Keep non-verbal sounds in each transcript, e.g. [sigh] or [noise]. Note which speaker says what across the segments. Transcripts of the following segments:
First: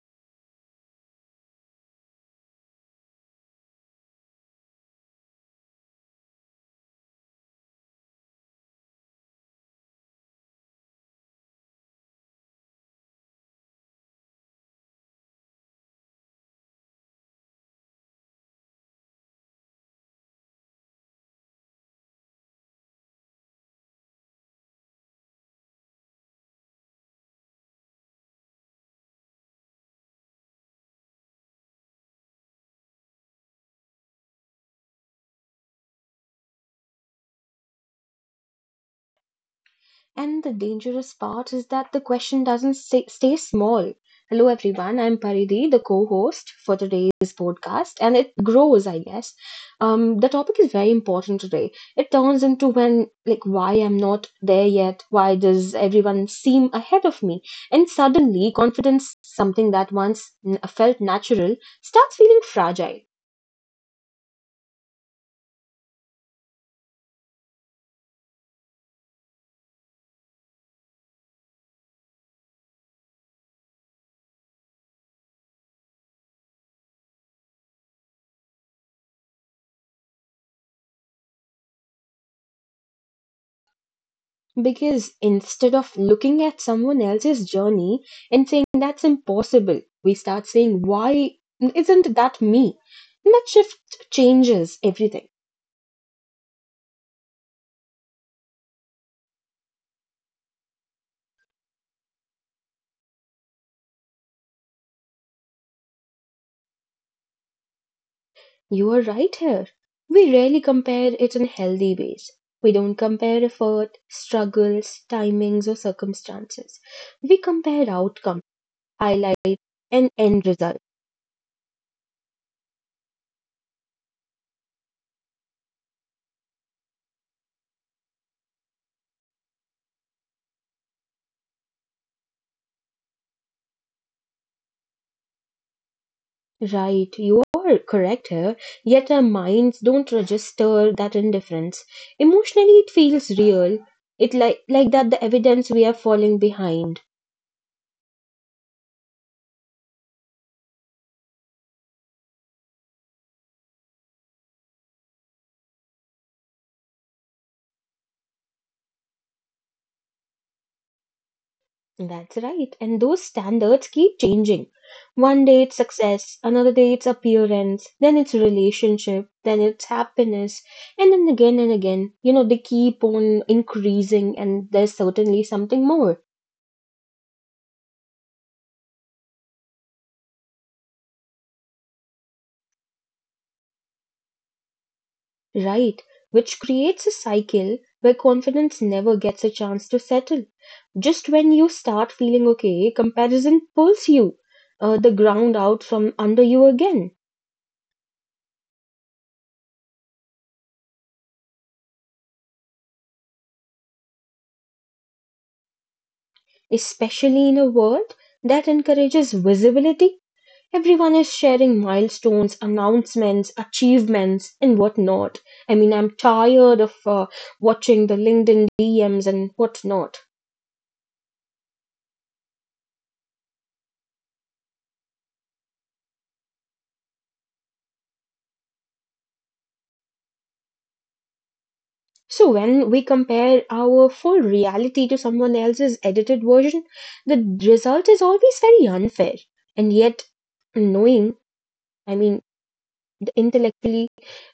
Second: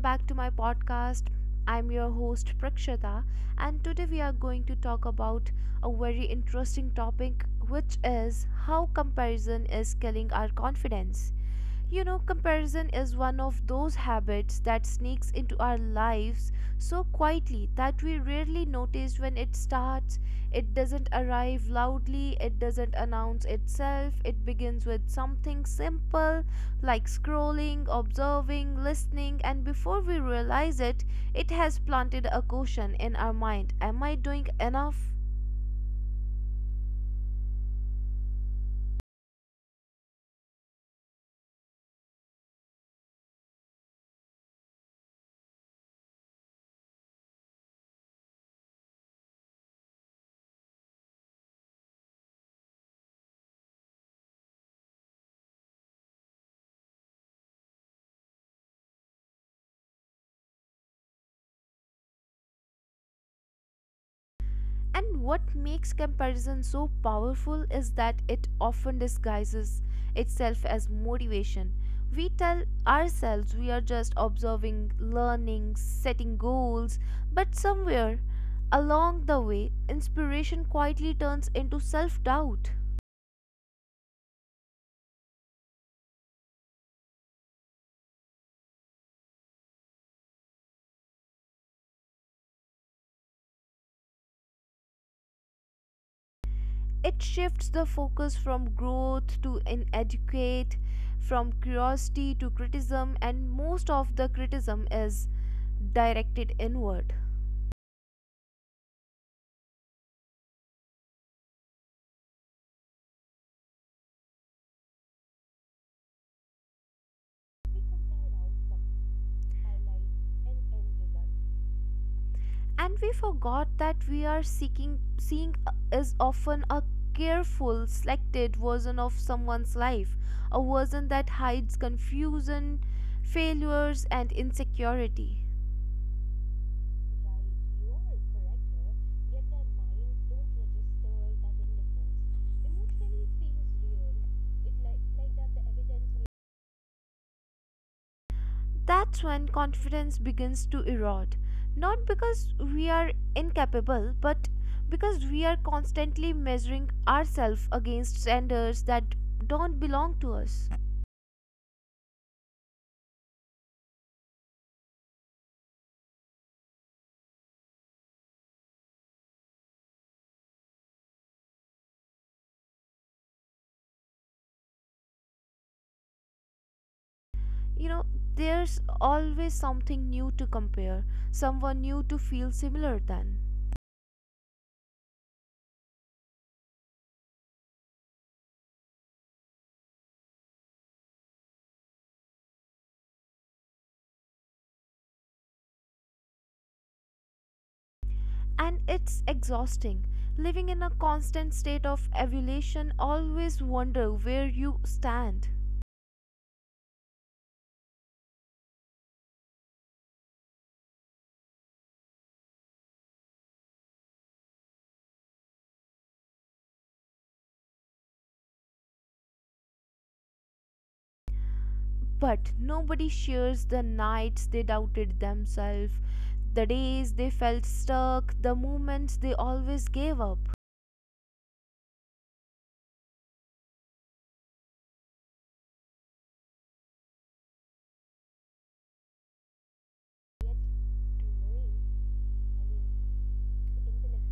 Speaker 1: back to my podcast. I'm your host Prakshita, and today we are going to talk about a very interesting topic which is how comparison is killing our confidence. You know, comparison is one of those habits that sneaks into our lives so quietly that we rarely notice when it starts. It doesn't arrive loudly, it doesn't announce itself, it begins with something simple like scrolling, observing, listening, and before we realize it, it has planted a question in our mind: am I doing enough?
Speaker 2: And the dangerous part is that the question doesn't stay small. Hello, everyone. I'm Paridi, the co host for today's podcast, and it grows, I guess. The topic is very important today. It turns into when, like, why I'm not there yet? Why does everyone seem ahead of me? And suddenly, confidence, something that once felt natural, starts feeling fragile.
Speaker 1: And what makes comparison so powerful is that it often disguises itself as motivation. We tell ourselves we are just observing, learning, setting goals, but somewhere along the way, inspiration quietly turns into self doubt.
Speaker 2: Because instead of looking at someone else's journey and saying that's impossible, we start saying, why isn't that me? And that shift changes everything.
Speaker 1: It shifts the focus from growth to inadequate, from curiosity to criticism, and most of the criticism is directed inward.
Speaker 2: You are right here. We rarely compare it in healthy ways. We don't compare effort, struggles, timings, or circumstances. We compare outcomes, highlights, and end result.
Speaker 1: And we forgot that we are seeking seeing is often a careful selected version of someone's life, a version that hides confusion, failures and insecurity.
Speaker 2: Right, you are correct
Speaker 1: Right,
Speaker 2: here. Yet our minds don't register that indifference. Emotionally, it feels real. It like that
Speaker 1: like
Speaker 2: the evidence we are
Speaker 1: like
Speaker 2: falling behind.
Speaker 1: That's when confidence begins to erode. Not because we are incapable, but because we are constantly measuring ourselves against standards that don't belong to us.
Speaker 2: That's right. And those standards keep changing. One day it's success, another day it's appearance, then it's relationship, then it's happiness, and then again and again. You know, they keep on increasing, and there's certainly something more.
Speaker 1: You know, there's always something new to compare, someone new to feel similar than.
Speaker 2: Right, which creates a cycle where confidence never gets a chance to settle. Just when you start feeling okay, comparison pulls you the ground out from under you again,
Speaker 1: And it's exhausting. Living in a constant state of evaluation, always wonder where you stand.
Speaker 2: especially in a world that encourages visibility. Everyone is sharing milestones, announcements, achievements, and whatnot. I mean, I'm tired of watching the LinkedIn DMs and whatnot.
Speaker 1: But nobody shares the nights they doubted themselves, the days they felt stuck, the moments they always gave up.
Speaker 2: So when we compare our full reality to someone else's edited version, the result is always very unfair. And yet, knowing, I mean, intellectually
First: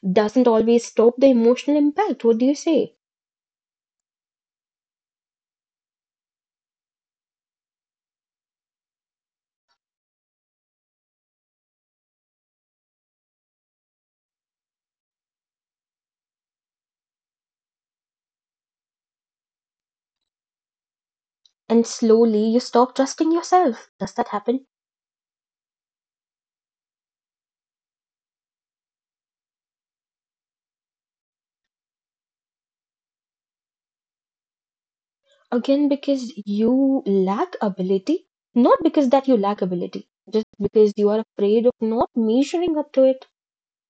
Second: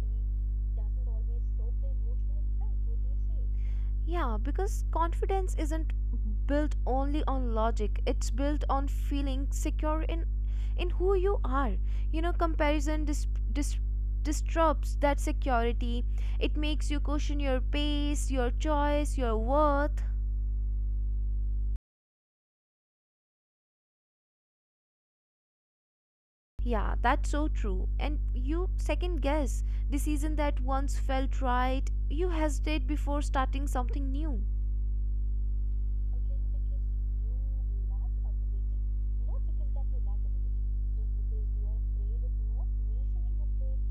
Speaker 2: doesn't always stop the emotional impact. What do you say?
Speaker 1: Yeah, because confidence isn't built only on logic. It's built on feeling secure in who you are. You know, comparison dis, disrupts that security. It makes you question your pace, your choice, your worth.
Speaker 2: And slowly you stop trusting yourself. Does that happen?
Speaker 1: Yeah, that's so true. And you second guess decision that once felt right. You hesitate before starting something new.
Speaker 2: Again,
Speaker 1: Again
Speaker 2: because
Speaker 1: because
Speaker 2: you lack
Speaker 1: you lack
Speaker 2: ability, not
Speaker 1: ability,
Speaker 2: because that you
Speaker 1: not
Speaker 2: lack
Speaker 1: because that you
Speaker 2: ability,
Speaker 1: lack
Speaker 2: just
Speaker 1: ability,
Speaker 2: because you
Speaker 1: just
Speaker 2: are
Speaker 1: because you
Speaker 2: afraid of
Speaker 1: are
Speaker 2: not
Speaker 1: afraid of not
Speaker 2: measuring up
Speaker 1: meeting
Speaker 2: to it.
Speaker 1: a deadline.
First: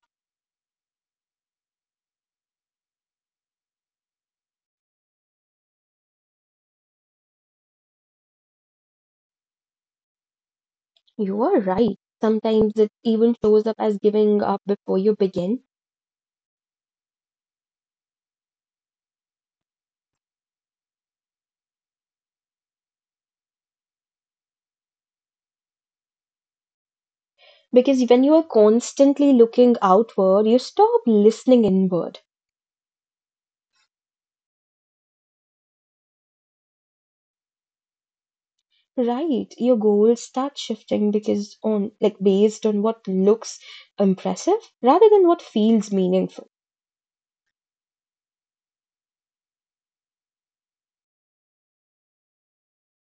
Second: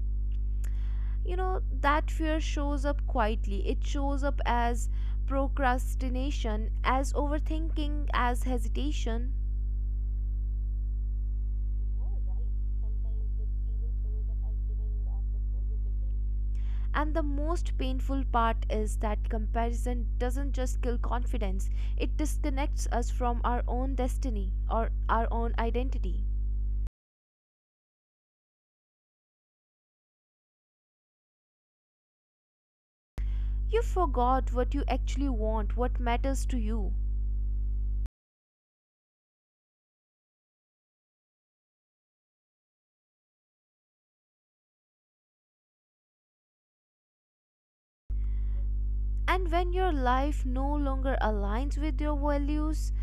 Speaker 1: You know, that fear shows up quietly. It shows up as procrastination, as overthinking, as hesitation.
Speaker 2: You are right. Sometimes it even shows up as giving up before you begin.
Speaker 1: And the most painful part is that comparison doesn't just kill confidence, it disconnects us from our own destiny or our own identity.
Speaker 2: Because when you are constantly looking outward, you stop listening inward.
Speaker 1: You forgot what you actually want, what matters to you.
Speaker 2: Right. Your goals start shifting because on like based on what looks impressive rather than what feels meaningful.
Speaker 1: And when your life no longer aligns with your values,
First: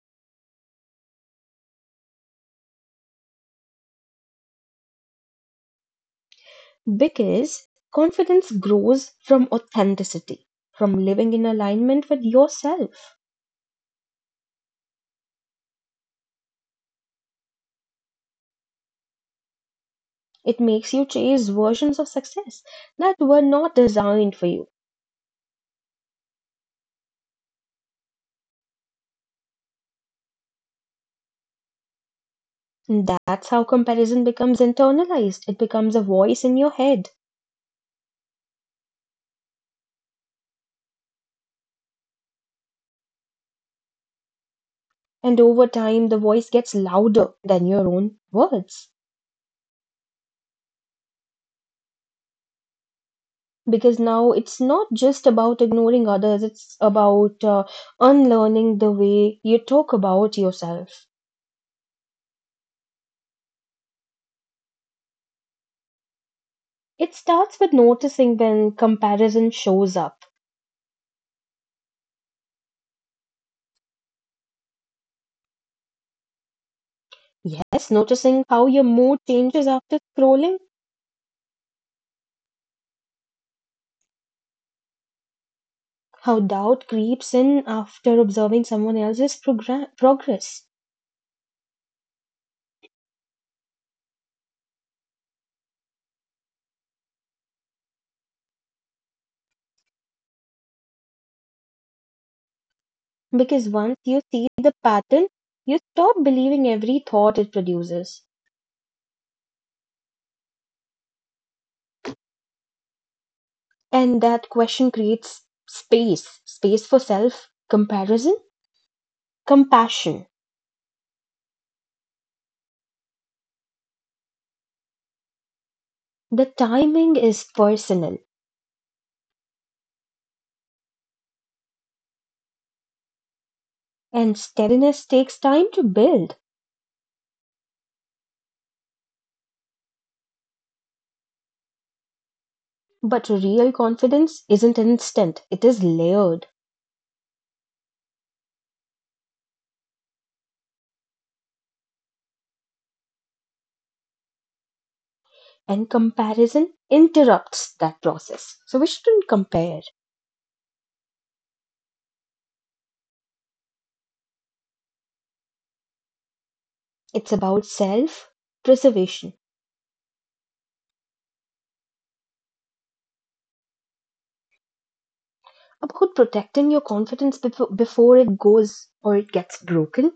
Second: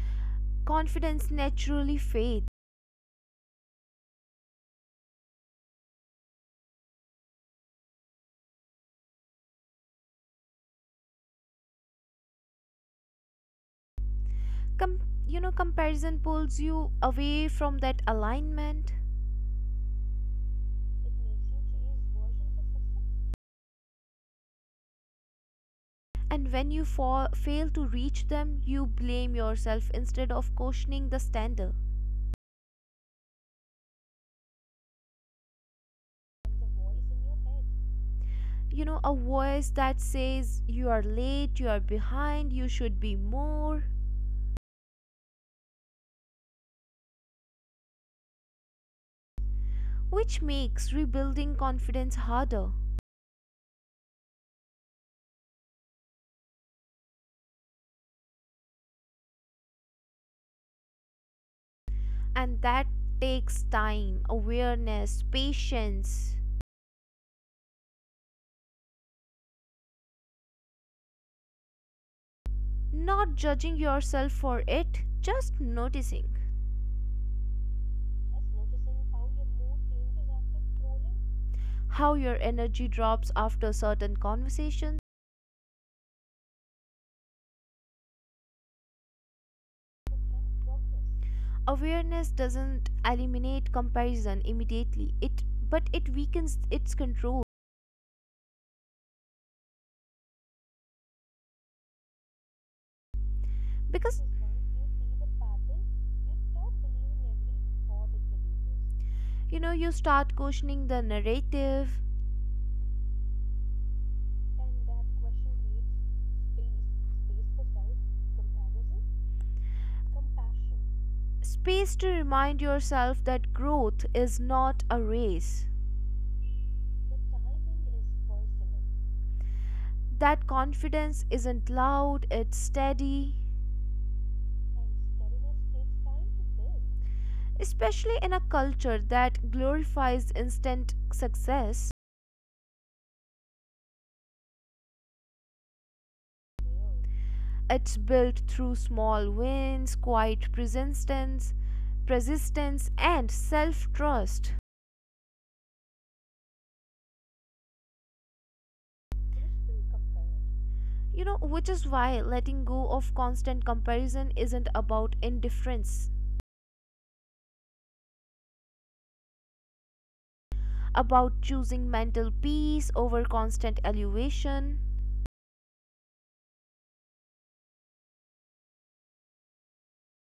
Speaker 1: confidence naturally fades.
Speaker 2: Because confidence grows from authenticity, from living in alignment with yourself.
Speaker 1: Com- you know, comparison pulls you away from that alignment.
Speaker 2: It makes you chase versions of success that were not designed for you.
Speaker 1: And when you fall, fail to reach them, you blame yourself instead of questioning the standard.
Speaker 2: And that's how comparison becomes internalized. It becomes a voice in your head.
Speaker 1: You know, a voice that says you are late, you are behind, you should be more,
Speaker 2: And over time, the voice gets louder than your own words.
Speaker 1: which makes rebuilding confidence harder.
Speaker 2: Because now it's not just about ignoring others, it's about unlearning the way you talk about yourself.
Speaker 1: And that takes time, awareness, patience,
Speaker 2: It starts with noticing when comparison shows up.
Speaker 1: not judging yourself for it, just noticing.
Speaker 2: Yes,
Speaker 1: Yes,
Speaker 2: noticing
Speaker 1: how
Speaker 2: how your mood changes after
Speaker 1: your
Speaker 2: scrolling,
Speaker 1: energy drops after certain conversations.
Speaker 2: how doubt creeps in after observing someone else's progress.
Speaker 1: Awareness doesn't eliminate comparison immediately. It but it weakens its control
Speaker 2: Because once
Speaker 1: because
Speaker 2: you see the pattern, you stop believing every thought it produces.
Speaker 1: you know you start questioning the narrative.
Speaker 2: And that
Speaker 1: And
Speaker 2: question
Speaker 1: that
Speaker 2: creates
Speaker 1: question creates
Speaker 2: space for
Speaker 1: space
Speaker 2: self
Speaker 1: for self
Speaker 2: comparison,
Speaker 1: comparison,
Speaker 2: compassion.
Speaker 1: compassion. Space to remind yourself that growth is not a race,
Speaker 2: The
Speaker 1: the
Speaker 2: timing is
Speaker 1: timing is
Speaker 2: personal,
Speaker 1: personal, that confidence isn't loud, it's steady,
Speaker 2: and
Speaker 1: and
Speaker 2: steadiness takes
Speaker 1: steadiness
Speaker 2: time to
Speaker 1: takes time
Speaker 2: build.
Speaker 1: to build, especially in a culture that glorifies instant success.
Speaker 2: But real confidence isn't instant, it is layered,
Speaker 1: It's built through small wins, quiet persistence, and self-trust.
Speaker 2: and comparison interrupts that process. So we shouldn't compare.
Speaker 1: You know, which is why letting go of constant comparison isn't about indifference,
Speaker 2: It's about self preservation,
Speaker 1: about choosing mental peace over constant elevation.
Speaker 2: about protecting your confidence before it goes or it gets broken.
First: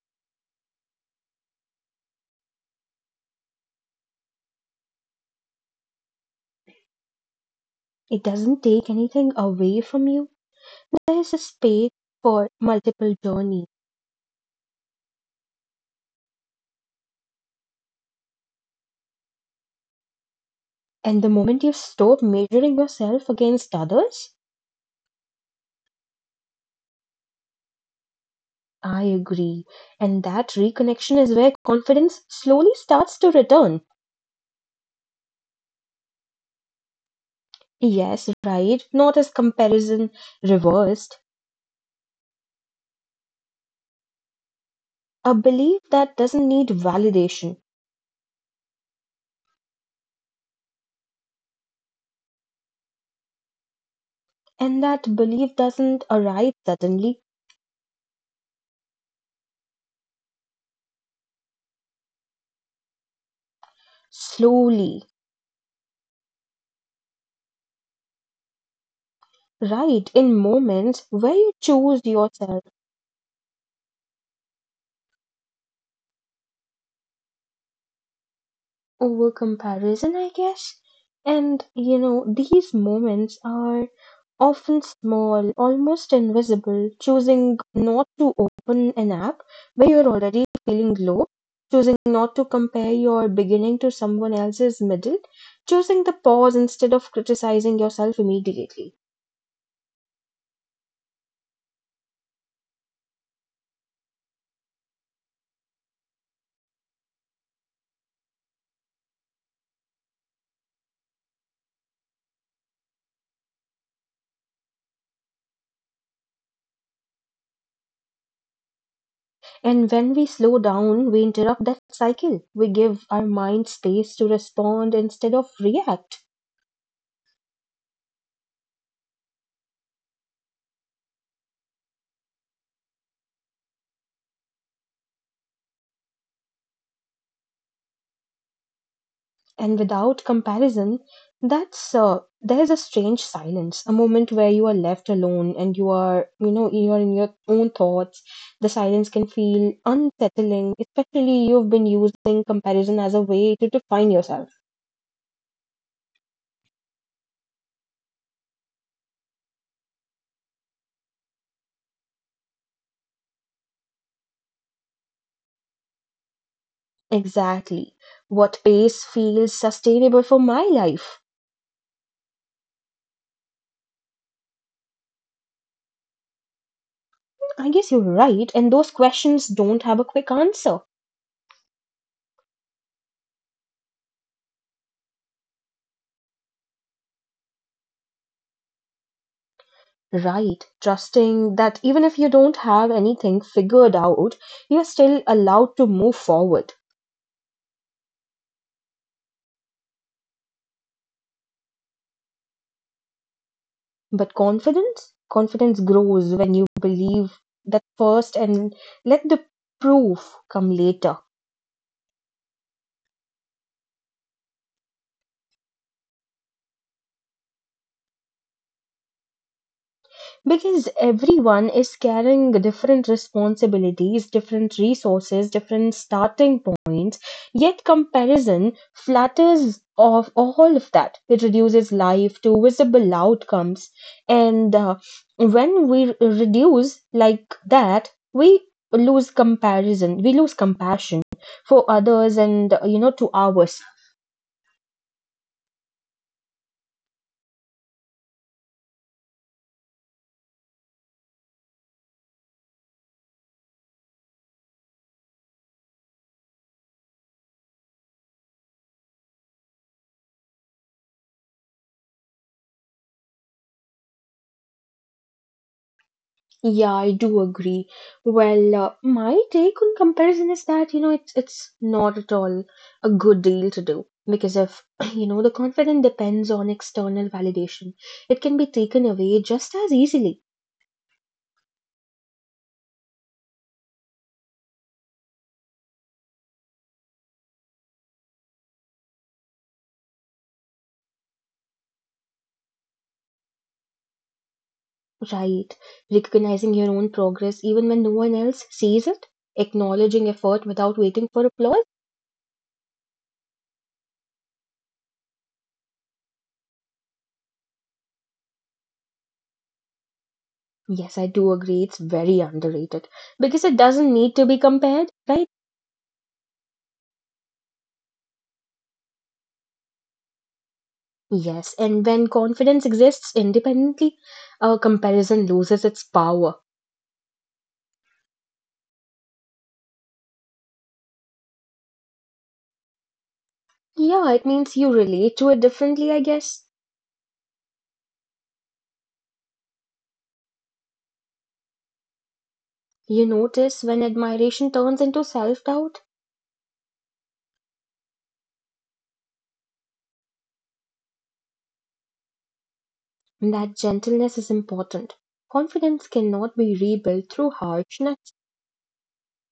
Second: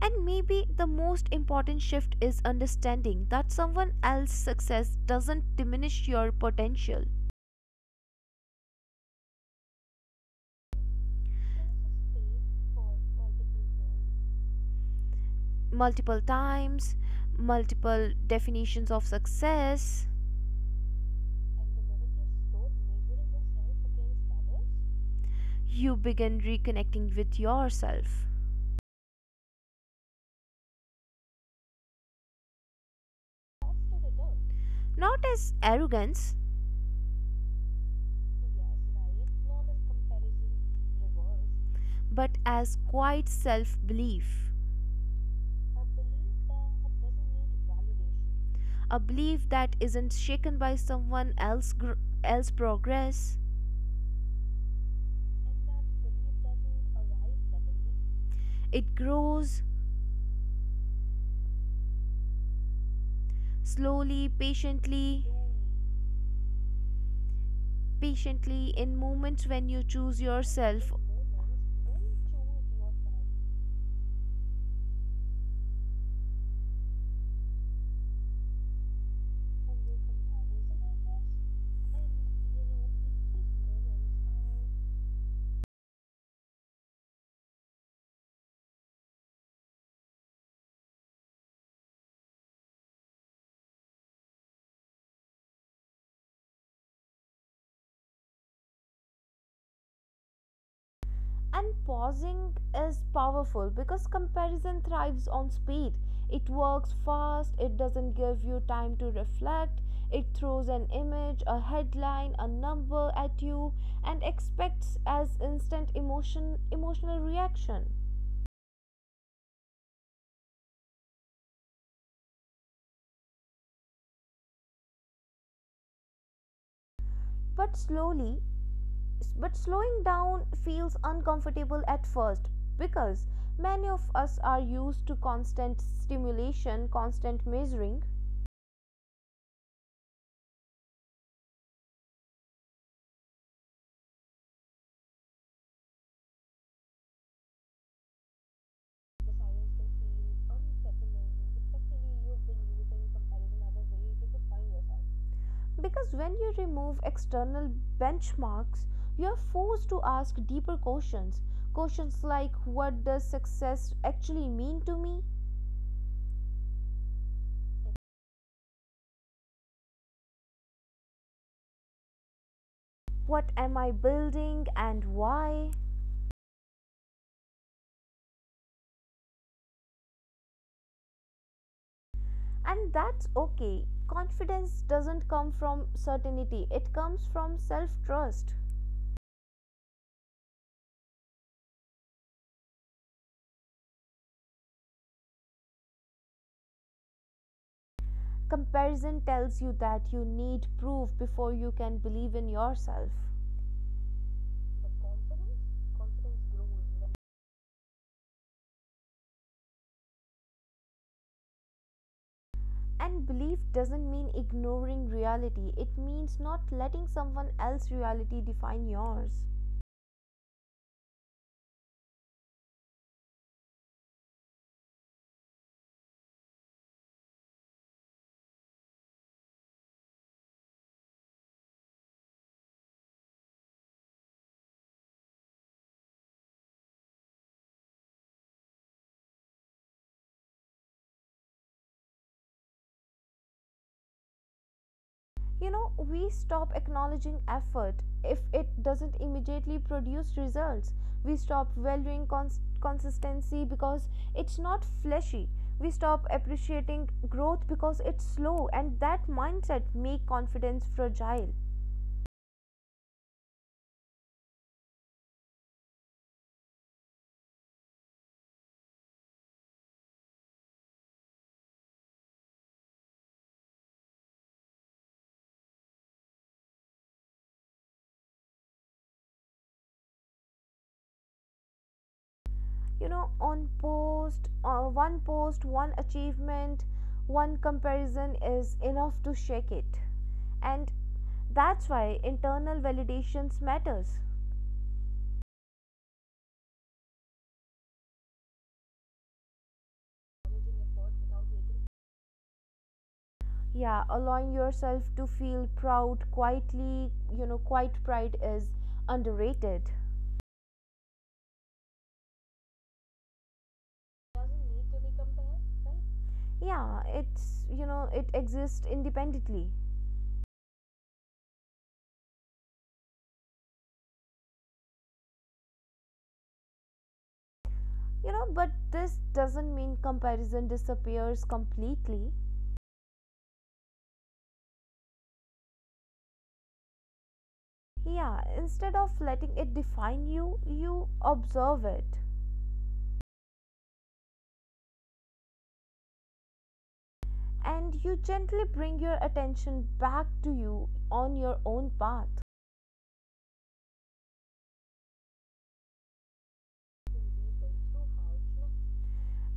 Speaker 1: And maybe the most important shift is understanding that someone else's success doesn't diminish your potential.
Speaker 2: It doesn't take anything away from you. There is a space for multiple journey.
Speaker 1: Multiple times, multiple definitions of success.
Speaker 2: And the moment you stop measuring yourself against others,
Speaker 1: You begin reconnecting with yourself.
Speaker 2: I agree. And that reconnection is where confidence slowly starts to return.
Speaker 1: Not as arrogance,
Speaker 2: Yes, right, not as comparison reversed.
Speaker 1: but as quiet self belief.
Speaker 2: A belief that doesn't need validation.
Speaker 1: A belief that isn't shaken by someone else, else progress.
Speaker 2: And that belief doesn't arrive suddenly,
Speaker 1: It grows slowly, patiently,
Speaker 2: slowly,
Speaker 1: in moments when you choose
Speaker 2: right, in
Speaker 1: yourself.
Speaker 2: moments where you choose yourself over comparison, I guess. And you know, these moments are often small, almost invisible. Choosing not to open an app where you're already feeling low, choosing not to compare your beginning to someone else's middle, choosing the pause instead of criticizing yourself immediately.
Speaker 1: And pausing is powerful because comparison thrives on speed. It works fast, it doesn't give you time to reflect. It throws an image, a headline, a number at you, and expects as instant emotion emotional reaction.
Speaker 2: And when we slow down, we interrupt that cycle. We give our mind space to respond instead of react.
Speaker 1: but slowly But slowing down feels uncomfortable at first because many of us are used to constant stimulation, constant measuring.
Speaker 2: And without comparison, that's there's a strange silence, a moment where you are left alone and you are, you know, you are in your own thoughts. The silence
Speaker 1: The
Speaker 2: can
Speaker 1: silence
Speaker 2: feel
Speaker 1: can feel
Speaker 2: unsettling,
Speaker 1: unsettling.
Speaker 2: especially you've been
Speaker 1: Effectively, you've
Speaker 2: using
Speaker 1: been
Speaker 2: comparison
Speaker 1: using
Speaker 2: as a
Speaker 1: comparison
Speaker 2: way to
Speaker 1: as a way
Speaker 2: define
Speaker 1: to
Speaker 2: yourself.
Speaker 1: define yourself. Because when you remove external benchmarks, you're forced to ask deeper questions. Questions like what does success actually mean to me?
Speaker 2: Exactly. What pace feels sustainable for my life.
Speaker 1: What am I building and why?
Speaker 2: I guess you're right, and those questions don't have a quick answer.
Speaker 1: And that's okay. Confidence doesn't come from certainty, it comes from self trust.
Speaker 2: Right, trusting that even if you don't have anything figured out, you're still allowed to move forward.
Speaker 1: Comparison tells you that you need proof before you can believe in yourself.
Speaker 2: But
Speaker 1: But
Speaker 2: confidence?
Speaker 1: confidence?
Speaker 2: Confidence grows
Speaker 1: Confidence
Speaker 2: when you
Speaker 1: grows.
Speaker 2: believe that first and let the proof come later.
Speaker 1: And belief doesn't mean ignoring reality, it means not letting someone else's reality define yours.
Speaker 2: Because everyone is carrying different responsibilities, different resources, different starting points. Yet comparison flatters of all of that. It reduces life to visible outcomes, and when we reduce like that, we lose comparison. We lose compassion for others, and you know to ours.
Speaker 1: You know, we stop acknowledging effort if it doesn't immediately produce results. We stop valuing consistency because it's not fleshy. We stop appreciating growth because it's slow, and that mindset make confidence fragile.
Speaker 2: Yeah, I do agree. Well, my take on comparison is that, you know, it's not at all a good deal to do because if, [clears throat] you know, the confidence depends on external validation, it can be taken away just as easily,
Speaker 1: You know, on post one post, one achievement, one comparison is enough to shake it. And that's why internal validations matters.
Speaker 2: right? Recognizing your own progress even when no one else sees it, acknowledging effort without waiting for applause.
Speaker 1: Yeah, allowing yourself to feel proud quietly. You know, quiet pride is underrated.
Speaker 2: Yes, I do agree. It's very underrated because it doesn't need to be compared, right?
Speaker 1: Right? Yeah, it's, you know, it exists independently.
Speaker 2: Yes, and when confidence exists independently, comparison loses its power.
Speaker 1: You know, but this doesn't mean comparison disappears completely.
Speaker 2: Yeah, it means you relate to it differently, I guess.
Speaker 1: Yeah, instead of letting it define you, you observe it.
Speaker 2: You notice when admiration turns into self doubt,
Speaker 1: And you gently bring your attention back to you on your own path.
Speaker 2: that gentleness is important. Confidence cannot be rebuilt through harshness,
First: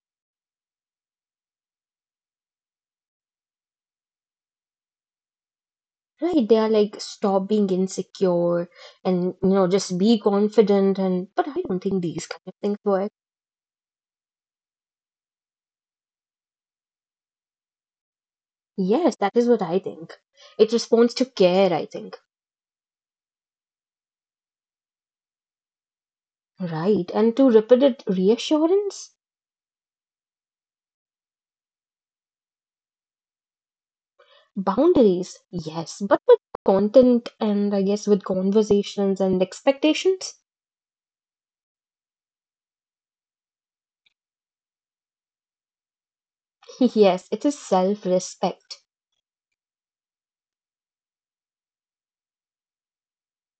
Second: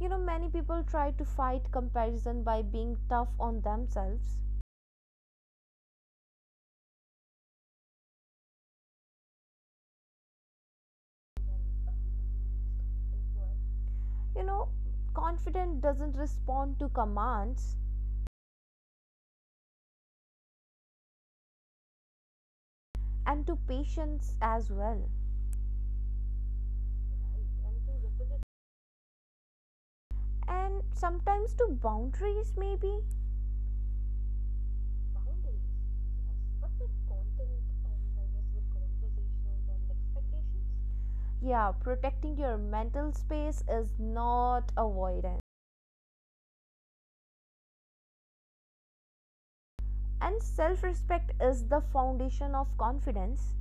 Speaker 1: You know, many people try to fight comparison by being tough on themselves.
Speaker 2: right? They are like, stop being insecure and, you know, just be confident. And But I don't think these kind of things work.
Speaker 1: You know, confident doesn't respond to commands,
Speaker 2: Yes, that is what I think. It responds to care, I think.
Speaker 1: and to patience as well.
Speaker 2: Right, and to repeated reassurance,
Speaker 1: And sometimes to boundaries, maybe.
Speaker 2: boundaries,
Speaker 1: Boundaries,
Speaker 2: yes, but with
Speaker 1: yes. But with
Speaker 2: content
Speaker 1: content
Speaker 2: and I guess
Speaker 1: and
Speaker 2: with
Speaker 1: I guess with
Speaker 2: conversations and
Speaker 1: conversations and
Speaker 2: expectations,
Speaker 1: expectations, yeah, protecting your mental space is not avoidance.
Speaker 2: [laughs] yes, it is self-respect.
Speaker 1: And self respect is the foundation of confidence.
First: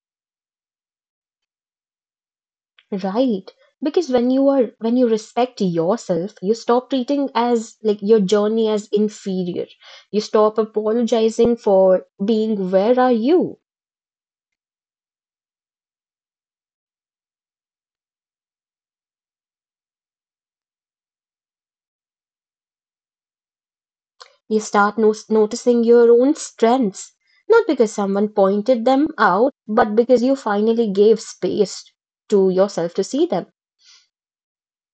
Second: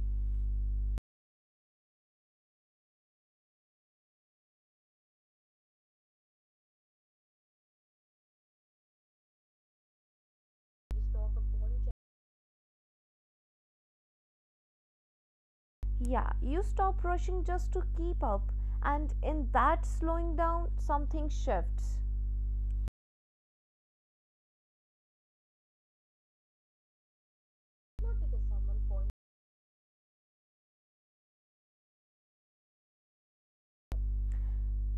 Speaker 2: Right, because when you are when you respect yourself, you stop treating as like your journey as inferior. You stop apologizing for being where are you.
Speaker 1: Yeah, you stop rushing just to keep up, and in that slowing down, something shifts.
Speaker 2: You start noticing your own strengths, not because someone pointed them out, but because you finally gave space to yourself to see them.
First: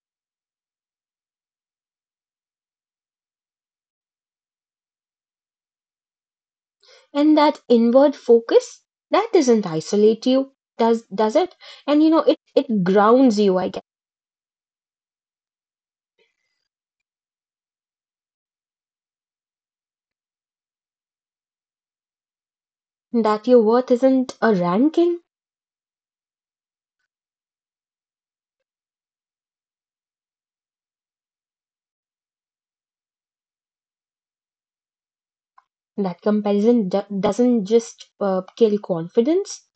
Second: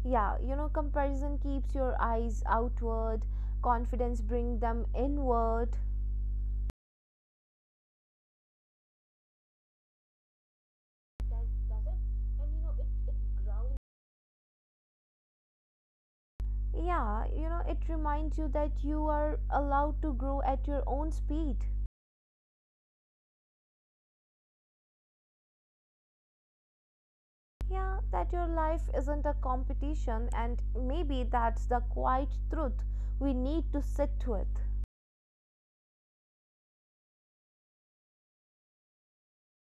Speaker 1: Yeah, you know, comparison keeps your eyes outward, confidence brings them inward.
Speaker 2: And that inward focus, that doesn't isolate you, does it?
Speaker 1: Does it?
Speaker 2: And you know, it
Speaker 1: And you know,
Speaker 2: it
Speaker 1: it
Speaker 2: grounds
Speaker 1: it
Speaker 2: you, I
Speaker 1: grounds.
Speaker 2: guess,
Speaker 1: Yeah, you know, it reminds you that you are allowed to grow at your own speed.
Speaker 2: that your worth isn't a ranking,
Speaker 1: Yeah, that your life isn't a competition, and maybe that's the quiet truth we need to sit with.
Speaker 2: that comparison doesn't just kill confidence,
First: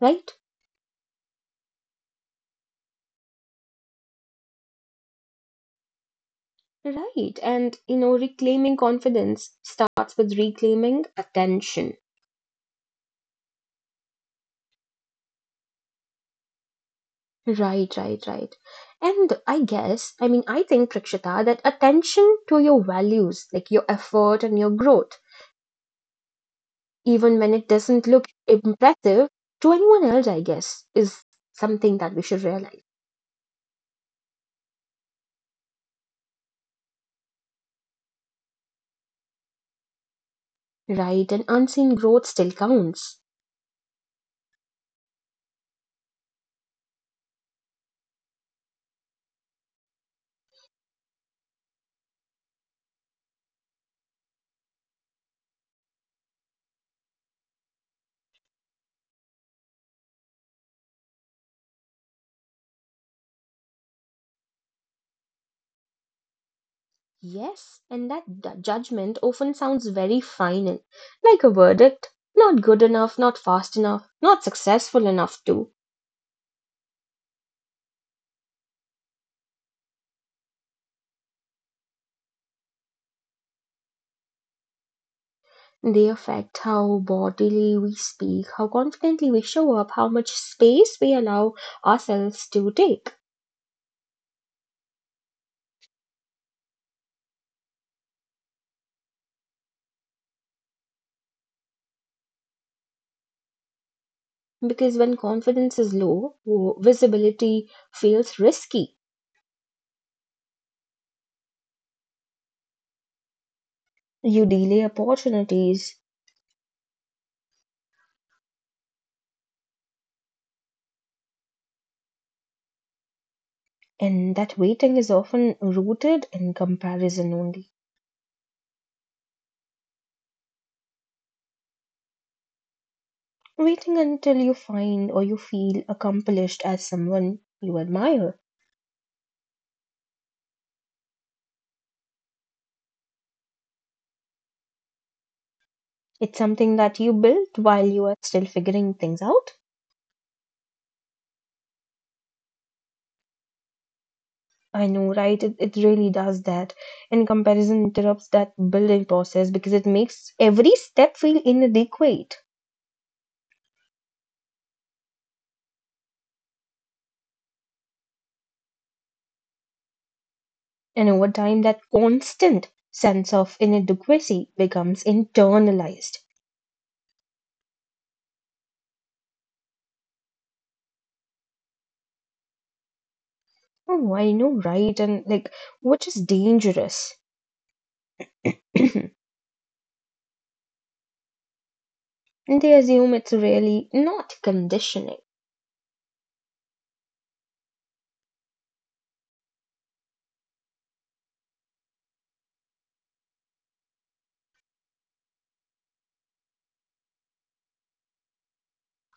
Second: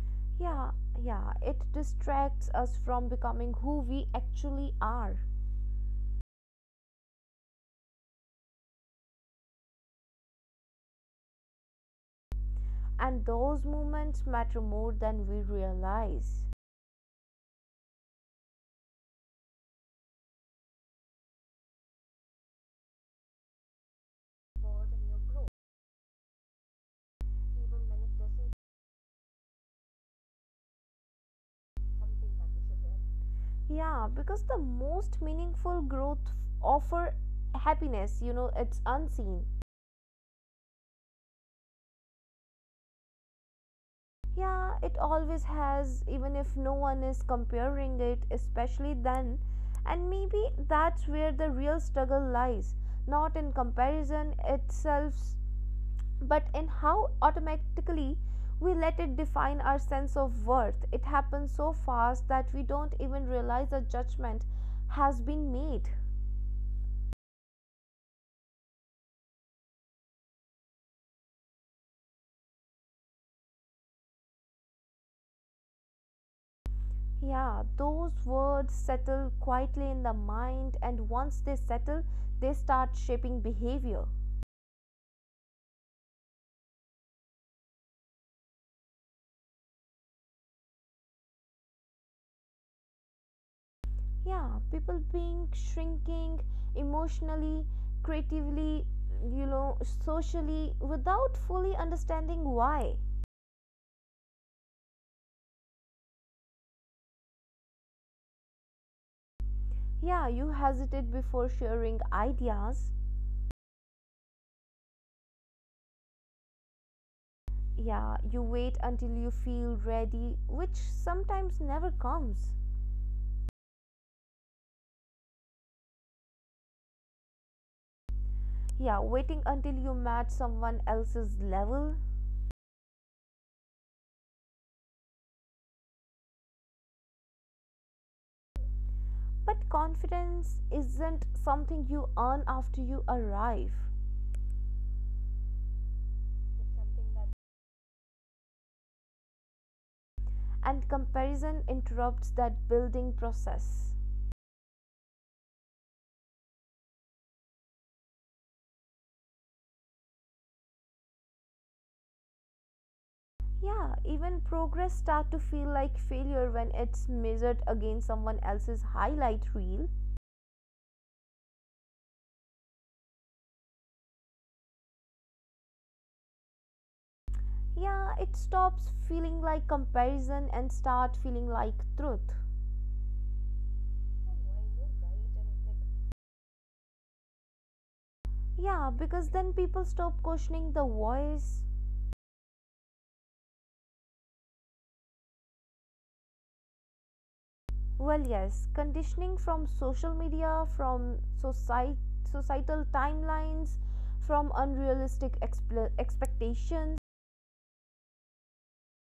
Speaker 2: right?
Speaker 1: Yeah, yeah, it distracts us from becoming who we actually are.
Speaker 2: Right. And you know, reclaiming confidence starts with reclaiming attention.
Speaker 1: And those moments matter more than we realize.
Speaker 2: Right, right, right. And I guess, I mean, I think, Prakshita, that attention to your values, like your effort and your growth, even when it
Speaker 1: Even when
Speaker 2: doesn't
Speaker 1: it
Speaker 2: look
Speaker 1: doesn't,
Speaker 2: impressive to anyone else, I guess, is something that we
Speaker 1: something
Speaker 2: should
Speaker 1: that we
Speaker 2: realize.
Speaker 1: should. Yeah, because the most meaningful growth offer happiness, you know, it's unseen.
Speaker 2: Right, and unseen growth still counts.
Speaker 1: Yeah, it always has, even if no one is comparing it, especially then. And maybe that's where the real struggle lies, not in comparison itself, but in how automatically we let it define our sense of worth. It happens so fast that we don't even realize a judgment has been made.
Speaker 2: Yes, and that judgment often sounds very final, like a verdict. Not good enough, not fast enough, not successful enough, too.
Speaker 1: Yeah, those words settle quietly in the mind, and once they settle, they start shaping behavior.
Speaker 2: They affect how bodily we speak, how confidently we show up, how much space we allow ourselves to take.
Speaker 1: Yeah, people being shrinking emotionally, creatively, you know, socially, without fully understanding why.
Speaker 2: Because when confidence is low, visibility feels risky.
Speaker 1: Yeah, you hesitate before sharing ideas.
Speaker 2: You delay opportunities,
Speaker 1: Yeah, you wait until you feel ready, which sometimes never comes.
Speaker 2: and that waiting is often rooted in comparison only.
Speaker 1: Yeah, waiting until you match someone else's level.
Speaker 2: Waiting until you find or you feel accomplished as someone you admire.
Speaker 1: But confidence isn't something you earn after you arrive,
Speaker 2: It's something that you build while you are still figuring things out.
Speaker 1: and comparison interrupts that building process.
Speaker 2: I know, right? It really does that. And comparison interrupts that building process because it makes every step feel inadequate.
Speaker 1: Yeah, even progress start to feel like failure when it's measured against someone else's highlight reel.
Speaker 2: And over time, that constant sense of inadequacy becomes internalized.
Speaker 1: Yeah, it stops feeling like comparison and start feeling like truth.
Speaker 2: Oh, I know, right? And like,
Speaker 1: Right.
Speaker 2: which is dangerous. [clears throat]
Speaker 1: Yeah,
Speaker 2: They
Speaker 1: because then people stop questioning the voice.
Speaker 2: assume it's really not conditioning.
Speaker 1: Well, yes, conditioning from social media, societal timelines, from unrealistic expectations.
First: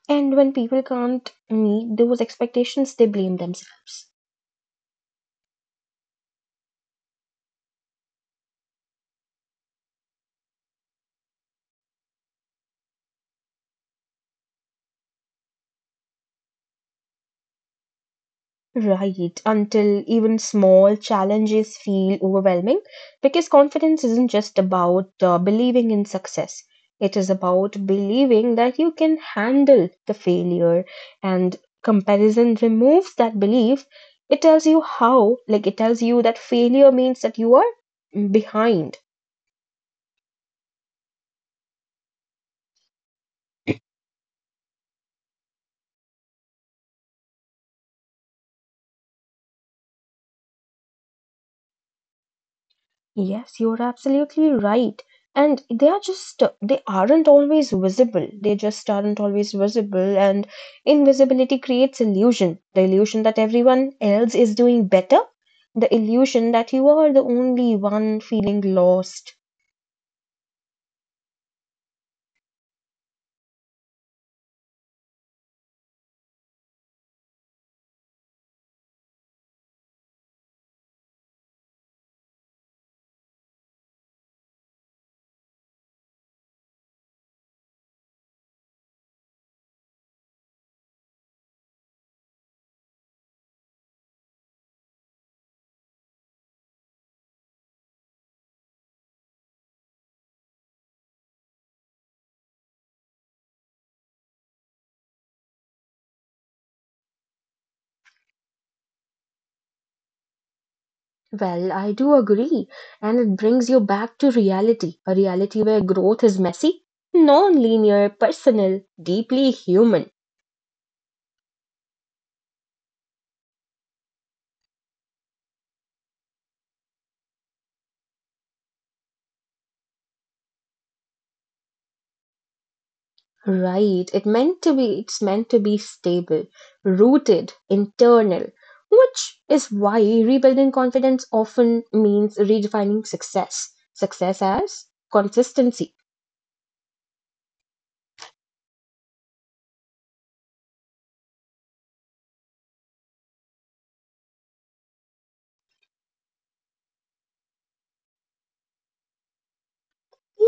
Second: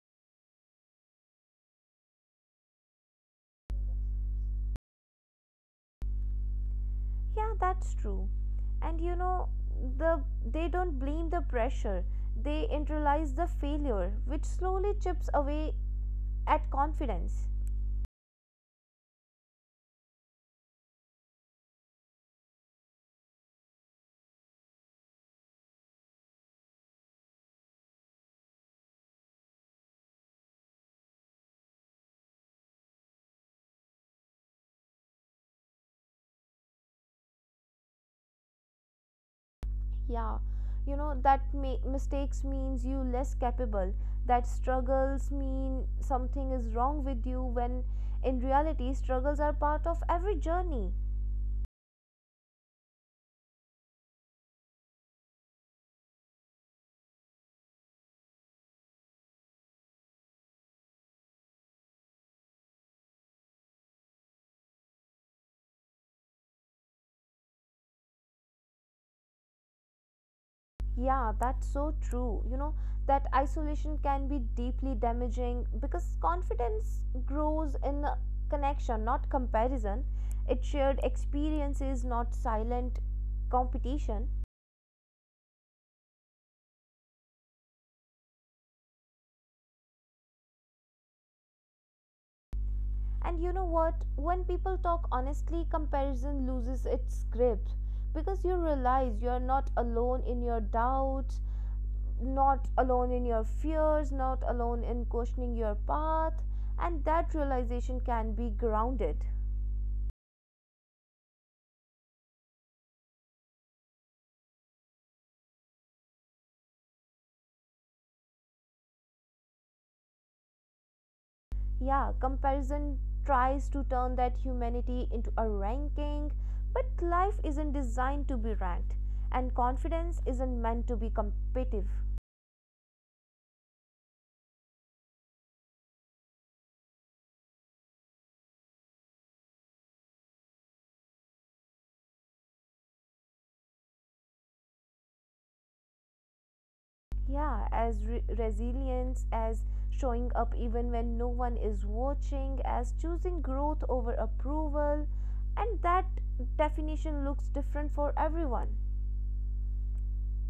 Speaker 2: And when people can't meet those expectations, they blame themselves.
Speaker 1: Yeah, that's true. And you know, the they don't blame the pressure. They internalize the failure, which slowly chips away at confidence.
Speaker 2: Right, until even small challenges feel overwhelming because confidence isn't just about believing in success. It is about believing that you can handle the failure, and comparison removes that belief. It tells you how, like, it tells you that failure means that you are behind.
Speaker 1: Yeah, you know, that mistakes means you less capable. That struggles mean something is wrong with you when in reality struggles are part of every journey.
Speaker 2: Yes, you're absolutely right. And they are just, they aren't always visible. They just aren't always visible. And invisibility creates illusion. The illusion that everyone else is doing better. The illusion that you are the only one feeling lost.
Speaker 1: Yeah, that's so true. You know, that isolation can be deeply damaging because confidence grows in a connection, not comparison. It's shared experiences, not silent competition. And you know what? When people talk honestly, comparison loses its grip because you realize you're not alone in your doubts, not alone in your fears, not alone in questioning your path, and that realization can be grounded.
Speaker 2: Well, I do agree. And it brings you back to reality, a reality where growth is messy, non linear, personal, deeply human.
Speaker 1: Yeah, comparison tries to turn that humanity into a ranking, but life isn't designed to be ranked, and confidence isn't meant to be competitive.
Speaker 2: Right. It's meant to be stable, rooted, internal, which is why rebuilding confidence often means redefining success. Success as consistency.
Speaker 1: Yeah, as resilience, as showing up even when no one is watching, as choosing growth over approval, and that definition looks different for everyone.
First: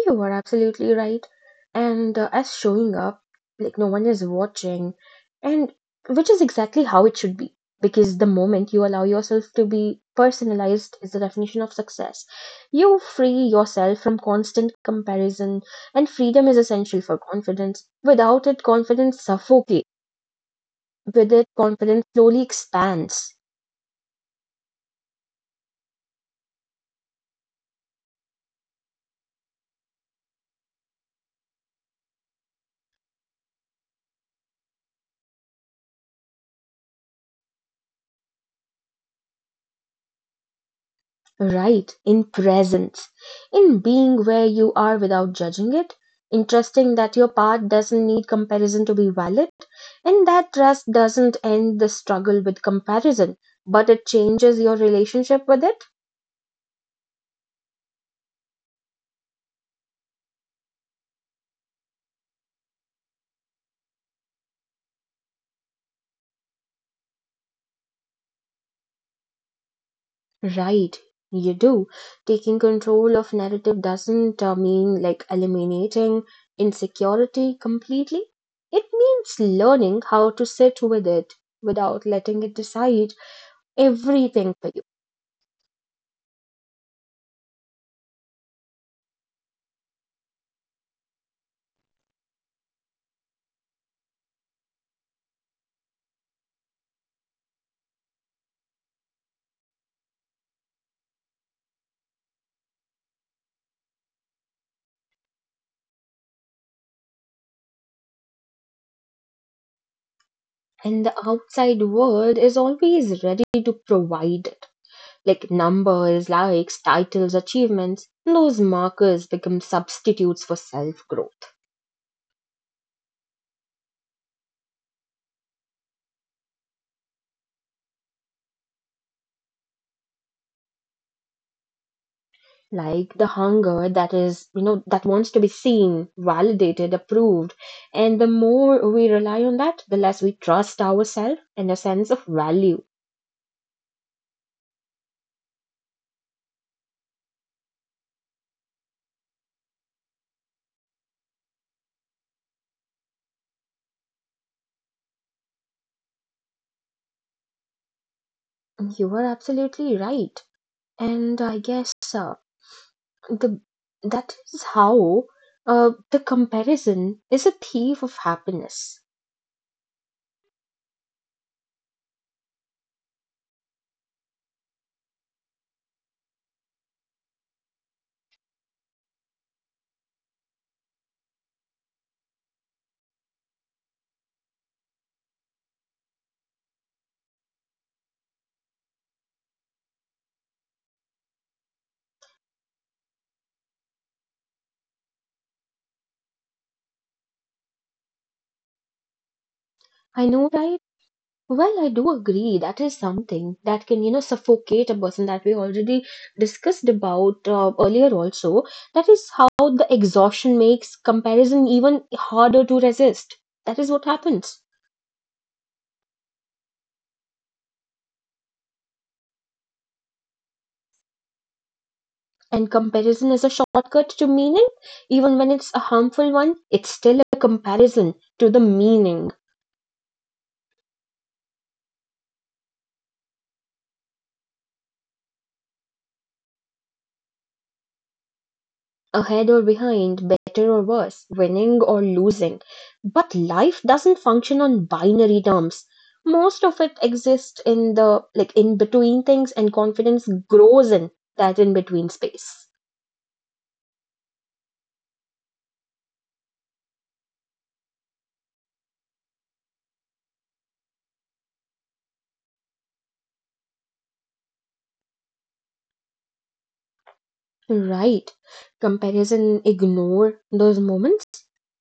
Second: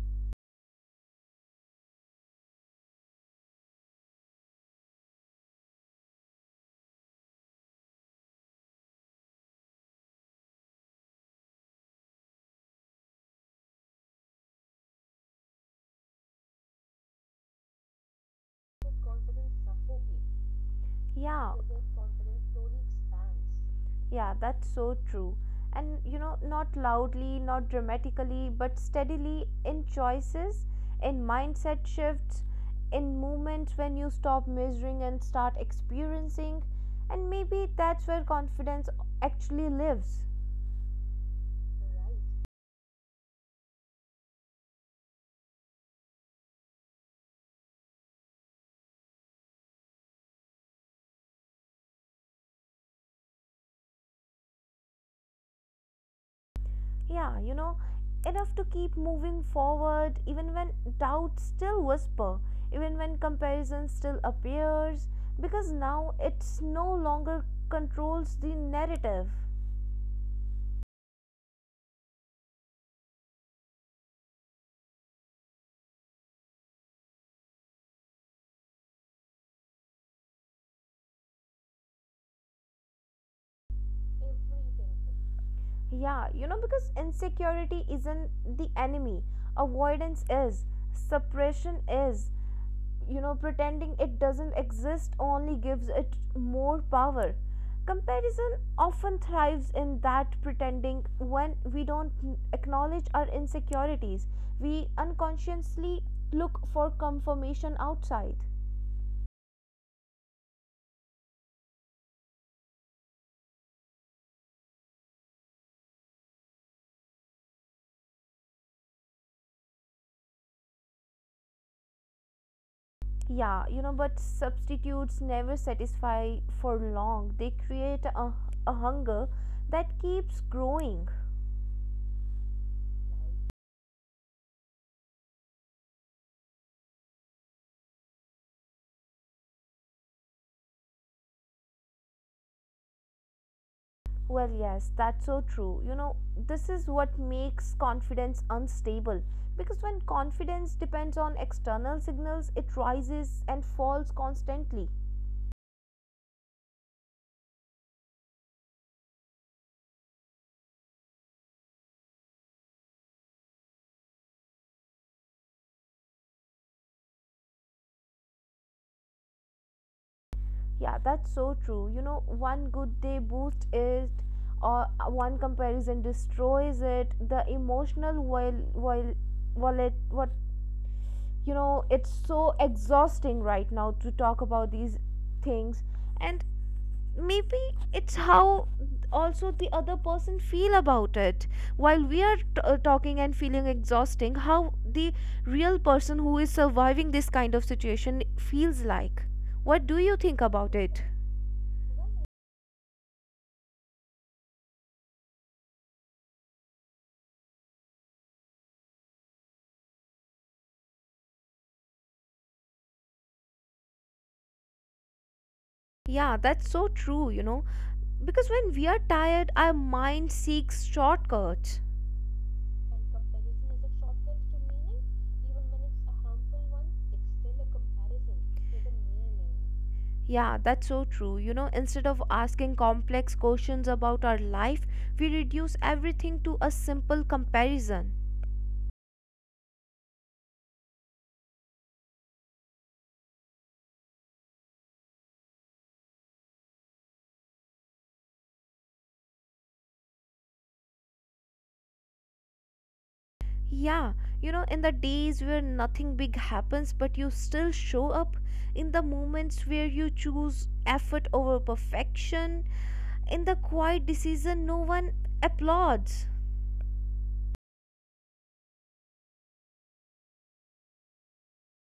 Speaker 2: You are absolutely right. And as showing up, like no one is watching, and which is exactly how it should be. Because the moment you allow yourself to be personalized is the definition of success. You free yourself from constant comparison, and freedom is essential for confidence. Without it, confidence
Speaker 1: Confidence
Speaker 2: suffocates.
Speaker 1: suffocates.
Speaker 2: With it,
Speaker 1: Yeah, so their
Speaker 2: confidence slowly
Speaker 1: confidence slowly
Speaker 2: expands.
Speaker 1: expands. Yeah, that's so true. And you know, not loudly, not dramatically, but steadily in choices, in mindset shifts, in moments when you stop measuring and start experiencing. And maybe that's where confidence actually lives.
Speaker 2: Right, in presence, in being where you are without judging it, in trusting that your path doesn't need comparison to be valid, and that trust doesn't end the struggle with comparison, but it changes your relationship with it.
Speaker 1: Yeah, you know, enough to keep moving forward even when doubts still whisper, even when comparison still appears, because now it's no longer controls the narrative.
Speaker 2: Right, you do. Taking control of narrative doesn't mean like eliminating insecurity completely. It means learning how to sit with it without letting it decide everything for you.
Speaker 1: Yeah, you know, because insecurity isn't the enemy, avoidance is, suppression is, you know, pretending it doesn't exist only gives it more power. Comparison often thrives in that pretending. When we don't acknowledge our insecurities, we unconsciously look for confirmation outside.
Speaker 2: And the outside world is always ready to provide it, like numbers, likes, titles, achievements. Those markers become substitutes for self growth,
Speaker 1: Yeah, you know, but substitutes never satisfy for long. They create a hunger that keeps growing.
Speaker 2: like the hunger that is that wants to be seen, validated, approved. And the more we rely on that, the less we trust ourselves and a sense of value.
Speaker 1: Well, yes, that's so true. You know, this is what makes confidence unstable because when confidence depends on external signals, it rises and falls constantly.
Speaker 2: You are absolutely right. And I guess uh, The that is how the comparison is a thief of happiness.
Speaker 1: Yeah, that's so true. You know, one good day boosts it, or one comparison destroys it. The emotional while wallet what, you know, it's so exhausting right now to talk about these things. And maybe it's how also the other person feel about it while we are talking and feeling exhausting how the real person who is surviving this kind of situation feels like. What do you
Speaker 2: I
Speaker 1: think
Speaker 2: know,
Speaker 1: about
Speaker 2: right?
Speaker 1: it?
Speaker 2: Well, I do agree that is something that can suffocate a person, that we already discussed about earlier. Also, that is how the exhaustion makes comparison even harder to resist. That is what happens.
Speaker 1: Yeah, that's so true. You know, because when we are tired our mind seeks shortcuts.
Speaker 2: And comparison is a
Speaker 1: Shortcut
Speaker 2: shortcut to meaning, even when it's a harmful one. It's still a comparison to the meaning.
Speaker 1: Yeah, that's so true. You know, instead of asking complex questions about our life, we reduce everything to a simple comparison.
Speaker 2: Ahead or behind, better or worse, winning or losing. But life doesn't function on binary terms. Most of it exists in the, like, in between things, and confidence grows in that in between space.
Speaker 1: Yeah, you know, in the days where nothing big happens but you still show up, in the moments where you choose effort over perfection, in the quiet decision no one applauds.
Speaker 2: Right. Comparison ignore those moments,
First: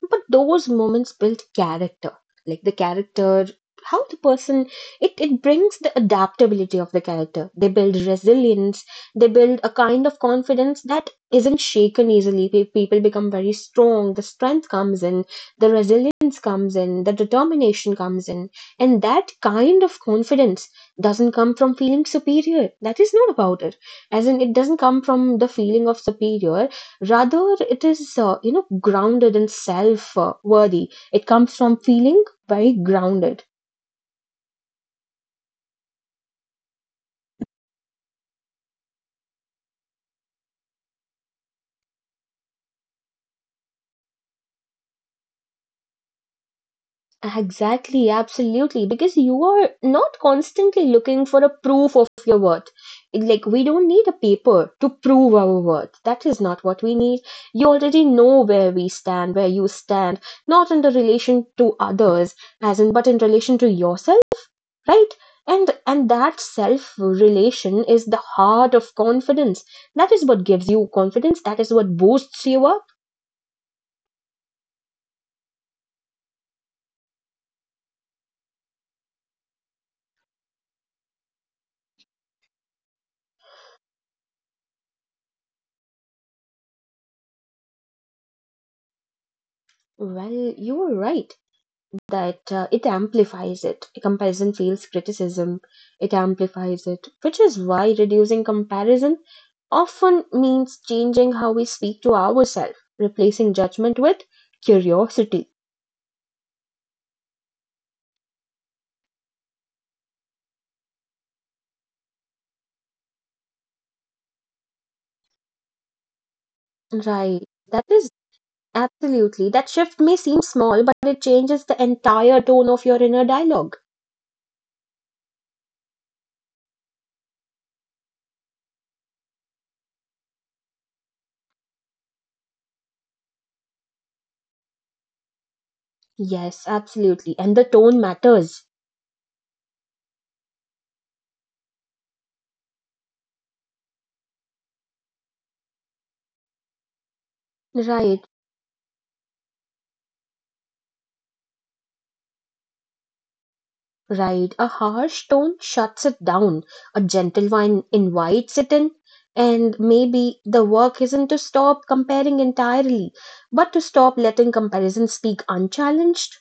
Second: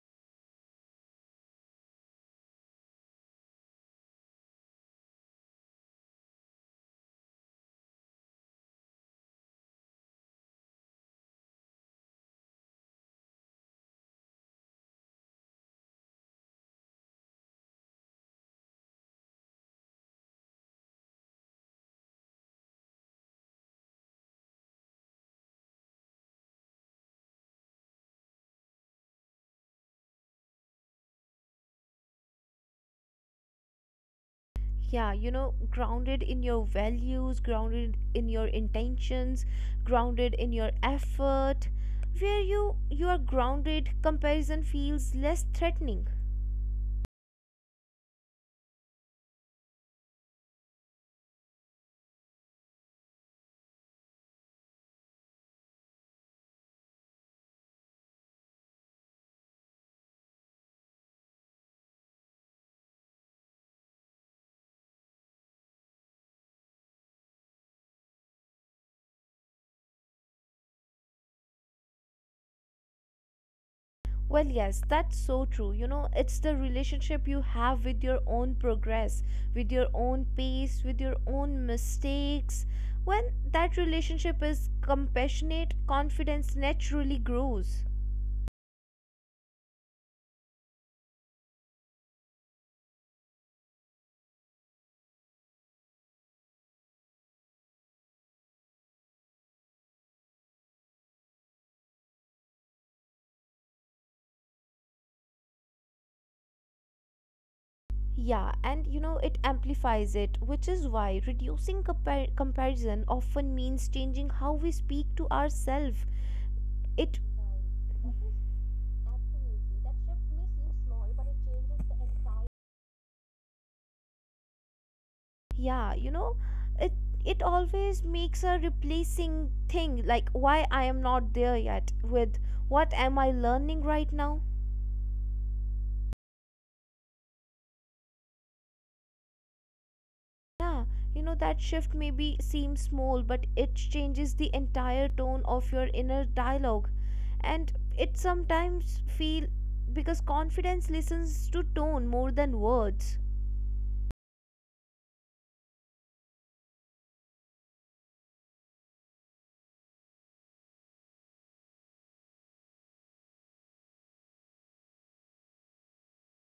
Speaker 2: but those moments build character, like the character, how the person, it brings the adaptability of the character. They build resilience, they build a kind of confidence that isn't shaken easily. People become very strong. The strength comes in, the resilience comes in, the determination comes in. And that kind of confidence doesn't come from feeling superior, that is not about it. As in, it doesn't come from the feeling of superior, rather it is grounded and self worthy. It comes from feeling very grounded.
Speaker 1: Yeah, you know, grounded in your values, grounded in your intentions, grounded in your effort. Where you are grounded, comparison feels less threatening.
Speaker 2: Exactly, absolutely, because you are not constantly looking for a proof of your worth. Like, we don't need a paper to prove our worth, that is not what we need. You already know where we stand, where you stand. Not in the relation to others, as in, but in relation to yourself, right? And that self relation is the heart of confidence. That is what gives you confidence, that is what boosts you up.
Speaker 1: Well, yes, that's so true. You know, it's the relationship you have with your own progress, with your own pace, with your own mistakes. When that relationship is compassionate, confidence naturally grows.
Speaker 2: Well, you are right, that it amplifies it. Comparison feels criticism, it amplifies it, which is why reducing comparison often means changing how we speak to ourselves, replacing judgment with curiosity.
Speaker 1: Yeah, and you know, it amplifies it, which is why reducing comparison often means changing how we speak to ourselves. It
Speaker 2: Right, that is absolutely, that shift may seem small, but it changes the entire tone of your inner dialogue.
Speaker 1: Yeah, you know, it it always makes a replacing thing like why I am not there yet with what am I learning right now.
Speaker 2: Yes, absolutely. And the tone matters.
Speaker 1: Yeah, you know, that shift maybe seems small, but it changes the entire tone of your inner dialogue. And it
Speaker 2: Right,
Speaker 1: sometimes feel because confidence listens to tone more than words.
Speaker 2: right. A harsh tone shuts it down. A gentle one invites it in. And maybe the work isn't to stop comparing entirely, but to stop letting comparison speak unchallenged.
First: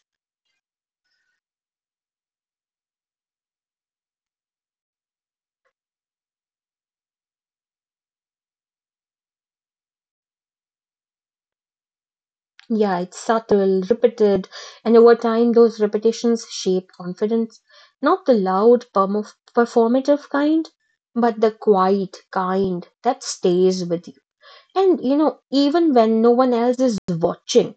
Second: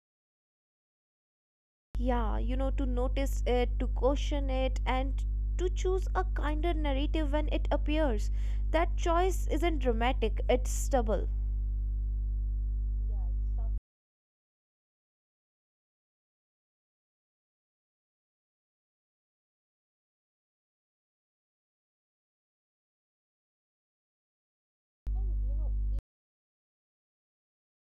Speaker 1: Yeah, you know, to notice it, to caution it, and to choose a kinder narrative when it appears. That choice isn't dramatic, it's stubble.
Speaker 2: Yeah, it's subtle, repeated, and over time, those repetitions shape confidence. Not the loud, performative kind, but the quiet kind that stays with you. And even when no one else is watching,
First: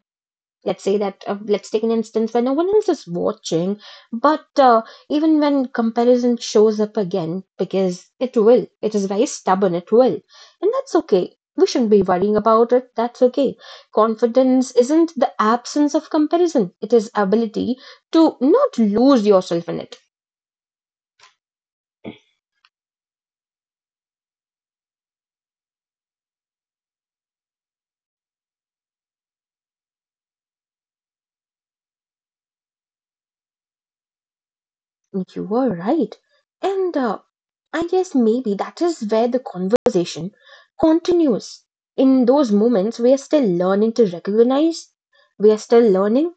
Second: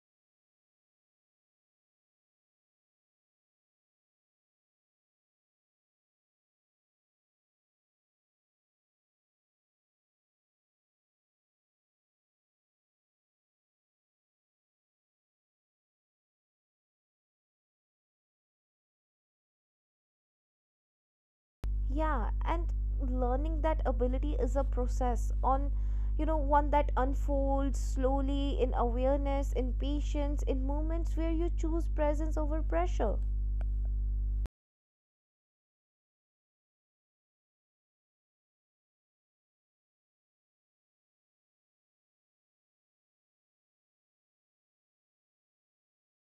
Speaker 2: let's say that, let's take an instance when no one else is watching, but even when comparison shows up again, because it will, it is very stubborn, it will. And that's okay. We shouldn't be worrying about it. That's okay. Confidence isn't the absence of comparison, it is ability to not lose yourself in it.
Speaker 1: Yeah, and learning that ability is a process on, you know, one that unfolds slowly in awareness, in patience, in moments where you choose presence over pressure.
Speaker 2: You were right. And I guess maybe that is where the conversation continues. In those moments we are still learning to recognize, we are still learning.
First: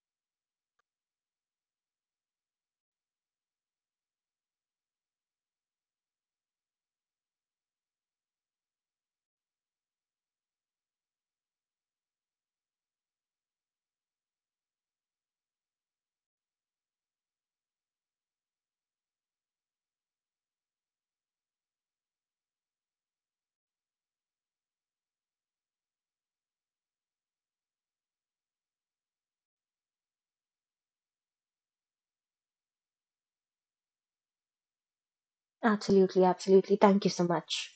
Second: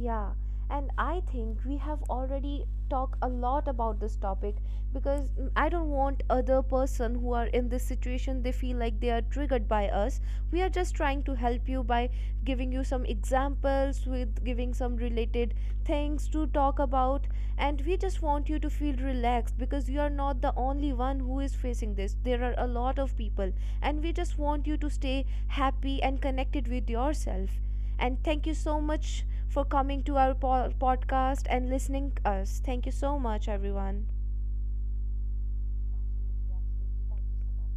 Speaker 1: Yeah, and I think we have already talked a lot about this topic because I don't want other person who are in this situation they feel like they are triggered by us. We are just trying to help you by giving you some examples, with giving some related things to talk about. And we just want you to feel relaxed because you are not the only one who is facing this. There are a lot of people, and we just want you to stay happy and connected with yourself. And thank you so much for coming to our podcast and listening us. Thank you so much everyone.
Speaker 2: Absolutely, absolutely. Thank you so much.